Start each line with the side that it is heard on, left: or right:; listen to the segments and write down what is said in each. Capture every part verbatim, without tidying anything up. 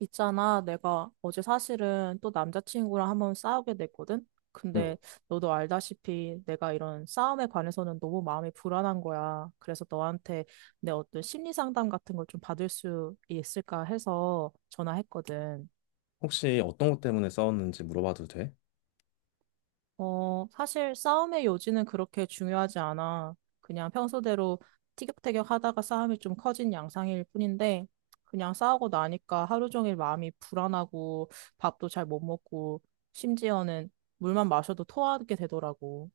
right: 있잖아, 내가 어제 사실은 또 남자친구랑 한번 싸우게 됐거든?
left: 음.
right: 근데 너도 알다시피 내가 이런 싸움에 관해서는 너무 마음이 불안한 거야. 그래서 너한테 내 어떤 심리 상담 같은 걸 좀 받을 수 있을까 해서 전화했거든.
left: 혹시 어떤 것 때문에 싸웠는지 물어봐도 돼?
right: 어, 사실 싸움의 요지는 그렇게 중요하지 않아. 그냥 평소대로 티격태격 하다가 싸움이 좀 커진 양상일 뿐인데, 그냥 싸우고 나니까 하루 종일 마음이 불안하고, 밥도 잘 못 먹고, 심지어는 물만 마셔도 토하게 되더라고.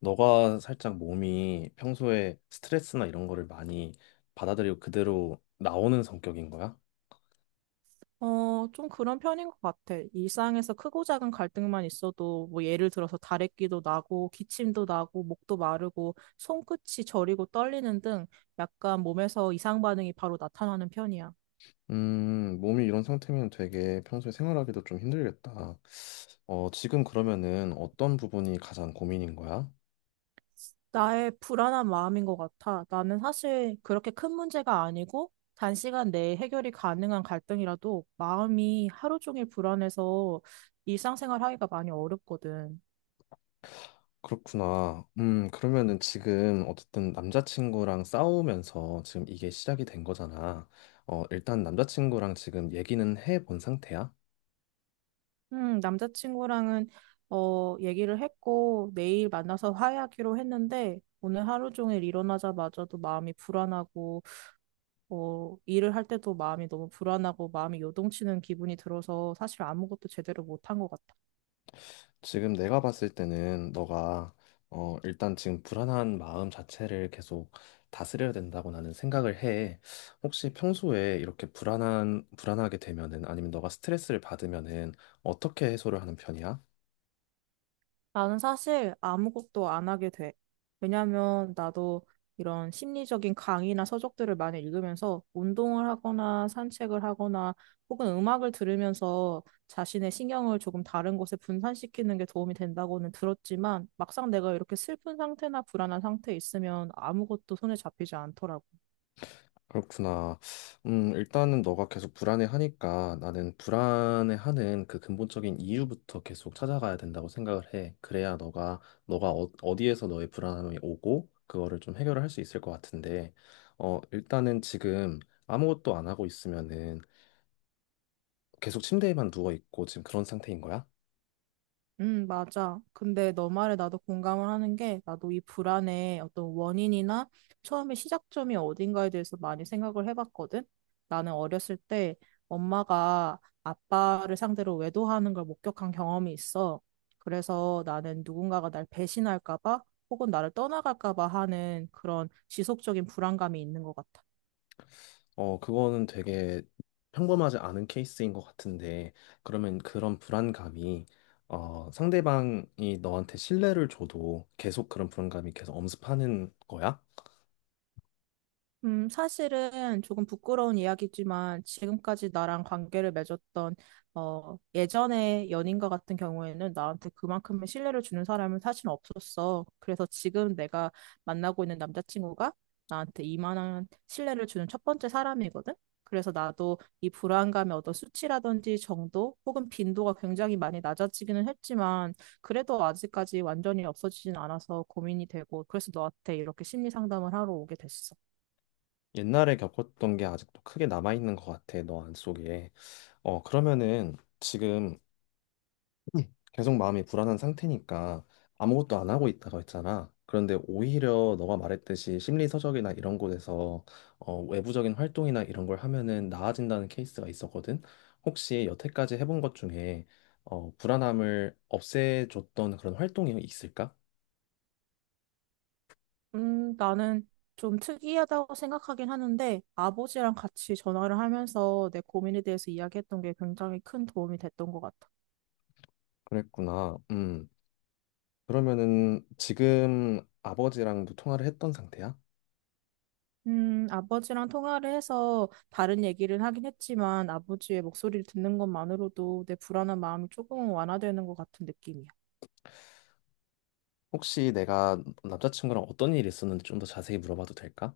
left: 너가 살짝 몸이 평소에 스트레스나 이런 거를 많이 받아들이고 그대로 나오는 성격인 거야?
right: 어, 좀 그런 편인 것 같아. 일상에서 크고 작은 갈등만 있어도, 뭐 예를 들어서 다래끼도 나고, 기침도 나고, 목도 마르고, 손끝이 저리고 떨리는 등 약간 몸에서 이상 반응이 바로 나타나는 편이야.
left: 음, 몸이 이런 상태면 되게 평소에 생활하기도 좀 힘들겠다. 어, 지금 그러면은 어떤 부분이 가장 고민인 거야?
right: 나의 불안한 마음인 것 같아. 나는 사실 그렇게 큰 문제가 아니고 단시간 내에 해결이 가능한 갈등이라도 마음이 하루 종일 불안해서 일상생활 하기가 많이 어렵거든.
left: 그렇구나. 음, 그러면은 지금 어쨌든 남자친구랑 싸우면서 지금 이게 시작이 된 거잖아. 어, 일단 남자친구랑 지금 얘기는 해본 상태야?
right: 음, 남자친구랑은 어, 얘기를 했고 내일 만나서 화해하기로 했는데 오늘 하루 종일 일어나자마자도 마음이 불안하고 어, 일을 할 때도 마음이 너무 불안하고 마음이 요동치는 기분이 들어서 사실 아무것도 제대로 못한 것 같아.
left: 지금 내가 봤을 때는 너가 어 일단 지금 불안한 마음 자체를 계속 다스려야 된다고 나는 생각을 해. 혹시 평소에 이렇게 불안한 불안하게 되면은 아니면 너가 스트레스를 받으면은 어떻게 해소를 하는 편이야?
right: 나는 사실 아무것도 안 하게 돼. 왜냐면 나도 이런 심리적인 강의나 서적들을 많이 읽으면서 운동을 하거나 산책을 하거나 혹은 음악을 들으면서 자신의 신경을 조금 다른 곳에 분산시키는 게 도움이 된다고는 들었지만, 막상 내가 이렇게 슬픈 상태나 불안한 상태에 있으면 아무것도 손에 잡히지 않더라고.
left: 그렇구나. 음, 일단은 너가 계속 불안해하니까 나는 불안해하는 그 근본적인 이유부터 계속 찾아가야 된다고 생각을 해. 그래야 너가 너가 어, 어디에서 너의 불안함이 오고 그거를 좀 해결을 할 수 있을 것 같은데, 어, 일단은 지금 아무것도 안 하고 있으면은 계속 침대에만 누워 있고 지금 그런 상태인 거야?
right: 음, 맞아. 근데 너 말에 나도 공감을 하는 게, 나도 이 불안의 어떤 원인이나 처음에 시작점이 어딘가에 대해서 많이 생각을 해봤거든. 나는 어렸을 때 엄마가 아빠를 상대로 외도하는 걸 목격한 경험이 있어. 그래서 나는 누군가가 날 배신할까 봐 혹은 나를 떠나갈까 봐 하는 그런 지속적인 불안감이 있는 것 같아.
left: 어, 그거는 되게 평범하지 않은 케이스인 것 같은데, 그러면 그런 불안감이, 어, 상대방이 너한테 신뢰를 줘도 계속 그런 불안감이 계속 엄습하는 거야?
right: 음, 사실은 조금 부끄러운 이야기지만, 지금까지 나랑 관계를 맺었던 어, 예전의 연인과 같은 경우에는 나한테 그만큼의 신뢰를 주는 사람은 사실 없었어. 그래서 지금 내가 만나고 있는 남자친구가 나한테 이만한 신뢰를 주는 첫 번째 사람이거든. 그래서 나도 이 불안감의 어떤 수치라든지 정도 혹은 빈도가 굉장히 많이 낮아지기는 했지만, 그래도 아직까지 완전히 없어지진 않아서 고민이 되고, 그래서 너한테 이렇게 심리 상담을 하러 오게 됐어.
left: 옛날에 겪었던 게 아직도 크게 남아있는 것 같아, 너 안속에. 어, 그러면은 지금 계속 마음이 불안한 상태니까 아무것도 안 하고 있다가 했잖아. 그런데 오히려 너가 말했듯이 심리서적이나 이런 곳에서 어, 외부적인 활동이나 이런 걸 하면은 나아진다는 케이스가 있었거든. 혹시 여태까지 해본 것 중에 어, 불안함을 없애줬던 그런 활동이 있을까?
right: 음, 나는 좀 특이하다고 생각하긴 하는데, 아버지랑 같이 전화를 하면서 내 고민에 대해서 이야기했던 게 굉장히 큰 도움이 됐던 것 같아.
left: 그랬구나. 음. 그러면은 지금 아버지랑도 통화를 했던 상태야?
right: 음, 아버지랑 통화를 해서 다른 얘기를 하긴 했지만, 아버지의 목소리를 듣는 것만으로도 내 불안한 마음이 조금은 완화되는 것 같은 느낌이야.
left: 혹시 내가 남자친구랑 어떤 일이 있었는지 좀 더 자세히 물어봐도 될까?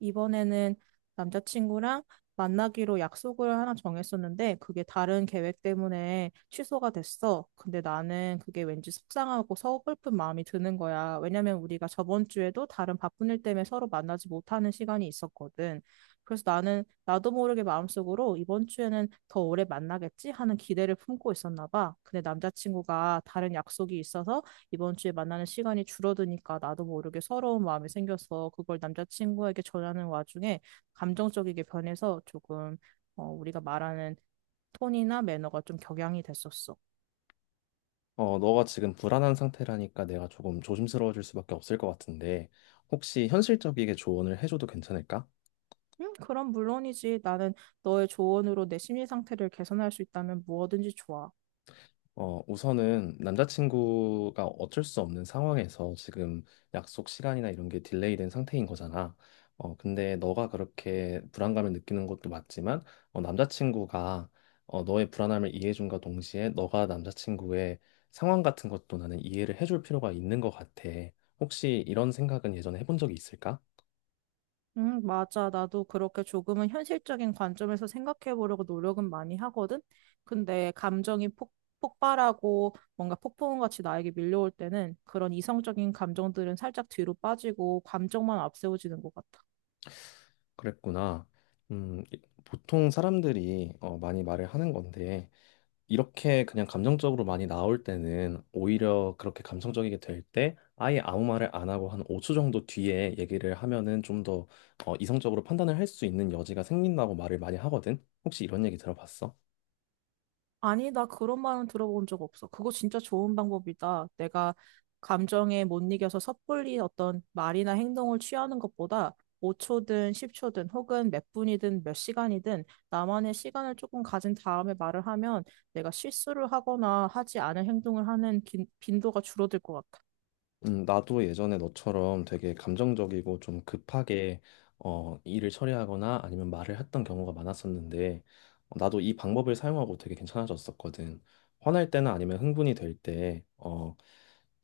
right: 이번에는 남자친구랑 만나기로 약속을 하나 정했었는데, 그게 다른 계획 때문에 취소가 됐어. 근데 나는 그게 왠지 속상하고 서글픈 마음이 드는 거야. 왜냐면 우리가 저번 주에도 다른 바쁜 일 때문에 서로 만나지 못하는 시간이 있었거든. 그래서 나는 나도 모르게 마음속으로 이번 주에는 더 오래 만나겠지 하는 기대를 품고 있었나 봐. 근데 남자친구가 다른 약속이 있어서 이번 주에 만나는 시간이 줄어드니까 나도 모르게 서러운 마음이 생겨서, 그걸 남자친구에게 전하는 와중에 감정적이게 변해서 조금 어, 우리가 말하는 톤이나 매너가 좀 격양이 됐었어.
left: 어, 너가 지금 불안한 상태라니까 내가 조금 조심스러워질 수밖에 없을 것 같은데, 혹시 현실적이게 조언을 해줘도 괜찮을까?
right: 음, 그럼 물론이지. 나는 너의 조언으로 내 심리 상태를 개선할 수 있다면 무엇든지 좋아.
left: 어, 우선은 남자친구가 어쩔 수 없는 상황에서 지금 약속 시간이나 이런 게 딜레이된 상태인 거잖아. 어, 근데 너가 그렇게 불안감을 느끼는 것도 맞지만, 어, 남자친구가 어, 너의 불안함을 이해해준과 동시에 너가 남자친구의 상황 같은 것도 나는 이해를 해줄 필요가 있는 것 같아. 혹시 이런 생각은 예전에 해본 적이 있을까?
right: 응, 맞아. 나도 그렇게 조금은 현실적인 관점에서 생각해 보려고 노력은 많이 하거든. 근데 감정이 폭, 폭발하고 뭔가 폭풍같이 나에게 밀려올 때는 그런 이성적인 감정들은 살짝 뒤로 빠지고 감정만 앞세워지는 것 같아.
left: 그랬구나. 음, 이- 보통 사람들이 어, 많이 말을 하는 건데, 이렇게 그냥 감정적으로 많이 나올 때는 오히려 그렇게 감성적이게 될 때 아예 아무 말을 안 하고 한 오 초 정도 뒤에 얘기를 하면은 좀더 어, 이성적으로 판단을 할 수 있는 여지가 생긴다고 말을 많이 하거든. 혹시 이런 얘기 들어봤어?
right: 아니, 나 그런 말은 들어본 적 없어. 그거 진짜 좋은 방법이다. 내가 감정에 못 이겨서 섣불리 어떤 말이나 행동을 취하는 것보다 오 초든 십 초든 혹은 몇 분이든 몇 시간이든 나만의 시간을 조금 가진 다음에 말을 하면, 내가 실수를 하거나 하지 않은 행동을 하는 빈, 빈도가 줄어들 것 같아.
left: 음, 나도 예전에 너처럼 되게 감정적이고 좀 급하게 어, 일을 처리하거나 아니면 말을 했던 경우가 많았었는데 어, 나도 이 방법을 사용하고 되게 괜찮아졌었거든. 화날 때나 아니면 흥분이 될 때, 어,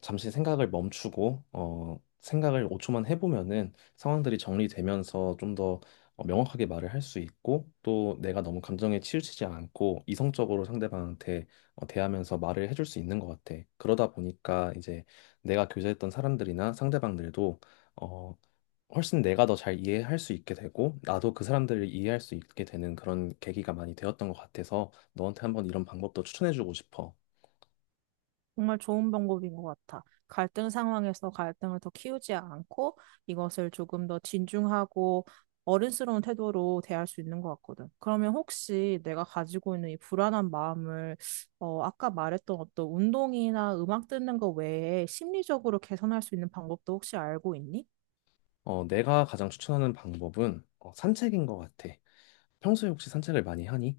left: 잠시 생각을 멈추고 어, 생각을 오 초만 해보면은 상황들이 정리되면서 좀더 어, 명확하게 말을 할 수 있고 또 내가 너무 감정에 치우치지 않고 이성적으로 상대방한테 어, 대하면서 말을 해줄 수 있는 것 같아. 그러다 보니까 이제 내가 교제했던 사람들이나 상대방들도 어, 훨씬 내가 더 잘 이해할 수 있게 되고 나도 그 사람들을 이해할 수 있게 되는 그런 계기가 많이 되었던 것 같아서 너한테 한번 이런 방법도 추천해주고 싶어.
right: 정말 좋은 방법인 것 같아. 갈등 상황에서 갈등을 더 키우지 않고 이것을 조금 더 진중하고 어른스러운 태도로 대할 수 있는 것 같거든. 그러면 혹시 내가 가지고 있는 이 불안한 마음을 어, 아까 말했던 어떤 운동이나 음악 듣는 거 외에 심리적으로 개선할 수 있는 방법도 혹시 알고 있니?
left: 어, 내가 가장 추천하는 방법은 어, 산책인 것 같아. 평소에 혹시 산책을 많이 하니?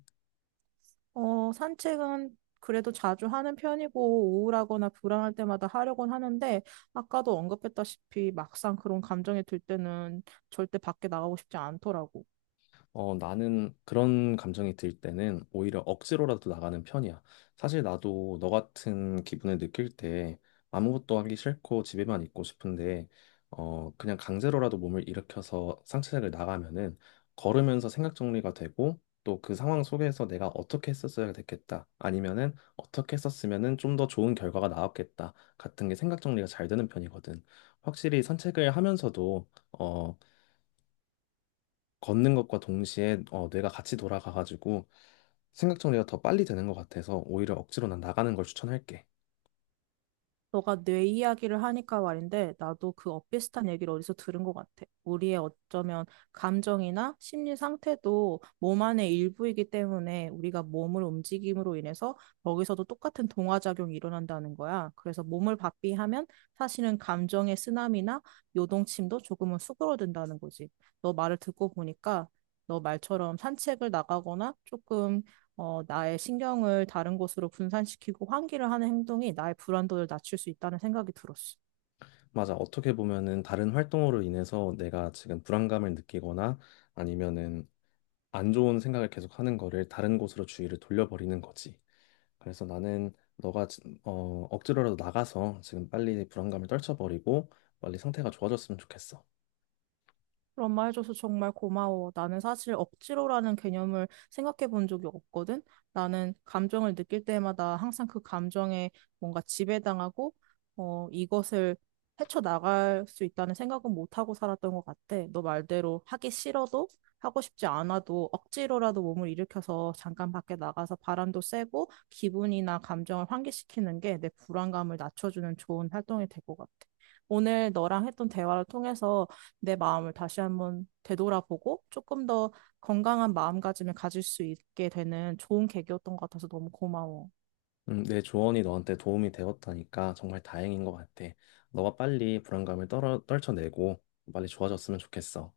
right: 어, 산책은 그래도 자주 하는 편이고 우울하거나 불안할 때마다 하려곤 하는데, 아까도 언급했다시피 막상 그런 감정이 들 때는 절대 밖에 나가고 싶지 않더라고.
left: 어, 나는 그런 감정이 들 때는 오히려 억지로라도 나가는 편이야. 사실 나도 너 같은 기분을 느낄 때 아무것도 하기 싫고 집에만 있고 싶은데, 어, 그냥 강제로라도 몸을 일으켜서 상체를 나가면은 걸으면서 생각 정리가 되고, 또 그 상황 속에서 내가 어떻게 했었어야 됐겠다. 아니면은 어떻게 했었으면은 좀 더 좋은 결과가 나왔겠다. 같은 게 생각 정리가 잘 되는 편이거든. 확실히 산책을 하면서도 어, 걷는 것과 동시에 어, 뇌가 같이 돌아가가지고 생각 정리가 더 빨리 되는 것 같아서 오히려 억지로 난 나가는 걸 추천할게.
right: 너가 뇌 이야기를 하니까 말인데, 나도 그 엇비슷한 얘기를 어디서 들은 것 같아. 우리의 어쩌면 감정이나 심리 상태도 몸 안의 일부이기 때문에 우리가 몸을 움직임으로 인해서 거기서도 똑같은 동화작용이 일어난다는 거야. 그래서 몸을 바삐하면 사실은 감정의 쓰나미나 요동침도 조금은 수그러든다는 거지. 너 말을 듣고 보니까 너 말처럼 산책을 나가거나 조금 어, 나의 신경을 다른 곳으로 분산시키고 환기를 하는 행동이 나의 불안도를 낮출 수 있다는 생각이 들었어.
left: 맞아. 어떻게 보면은 다른 활동으로 인해서 내가 지금 불안감을 느끼거나 아니면은 안 좋은 생각을 계속 하는 거를 다른 곳으로 주의를 돌려버리는 거지. 그래서 나는 너가 지- 어, 억지로라도 나가서 지금 빨리 불안감을 떨쳐버리고 빨리 상태가 좋아졌으면 좋겠어.
right: 그런 말 해줘서 정말 고마워. 나는 사실 억지로라는 개념을 생각해 본 적이 없거든. 나는 감정을 느낄 때마다 항상 그 감정에 뭔가 지배당하고, 어, 이것을 헤쳐나갈 수 있다는 생각은 못하고 살았던 것 같아. 너 말대로 하기 싫어도 하고 싶지 않아도 억지로라도 몸을 일으켜서 잠깐 밖에 나가서 바람도 쐬고 기분이나 감정을 환기시키는 게 내 불안감을 낮춰주는 좋은 활동이 될 것 같아. 오늘 너랑 했던 대화를 통해서 내 마음을 다시 한번 되돌아보고 조금 더 건강한 마음가짐을 가질 수 있게 되는 좋은 계기였던 것 같아서 너무 고마워.
left: 음, 내 조언이 너한테 도움이 되었다니까 정말 다행인 것 같아. 너가 빨리 불안감을 떨어, 떨쳐내고 빨리 좋아졌으면 좋겠어.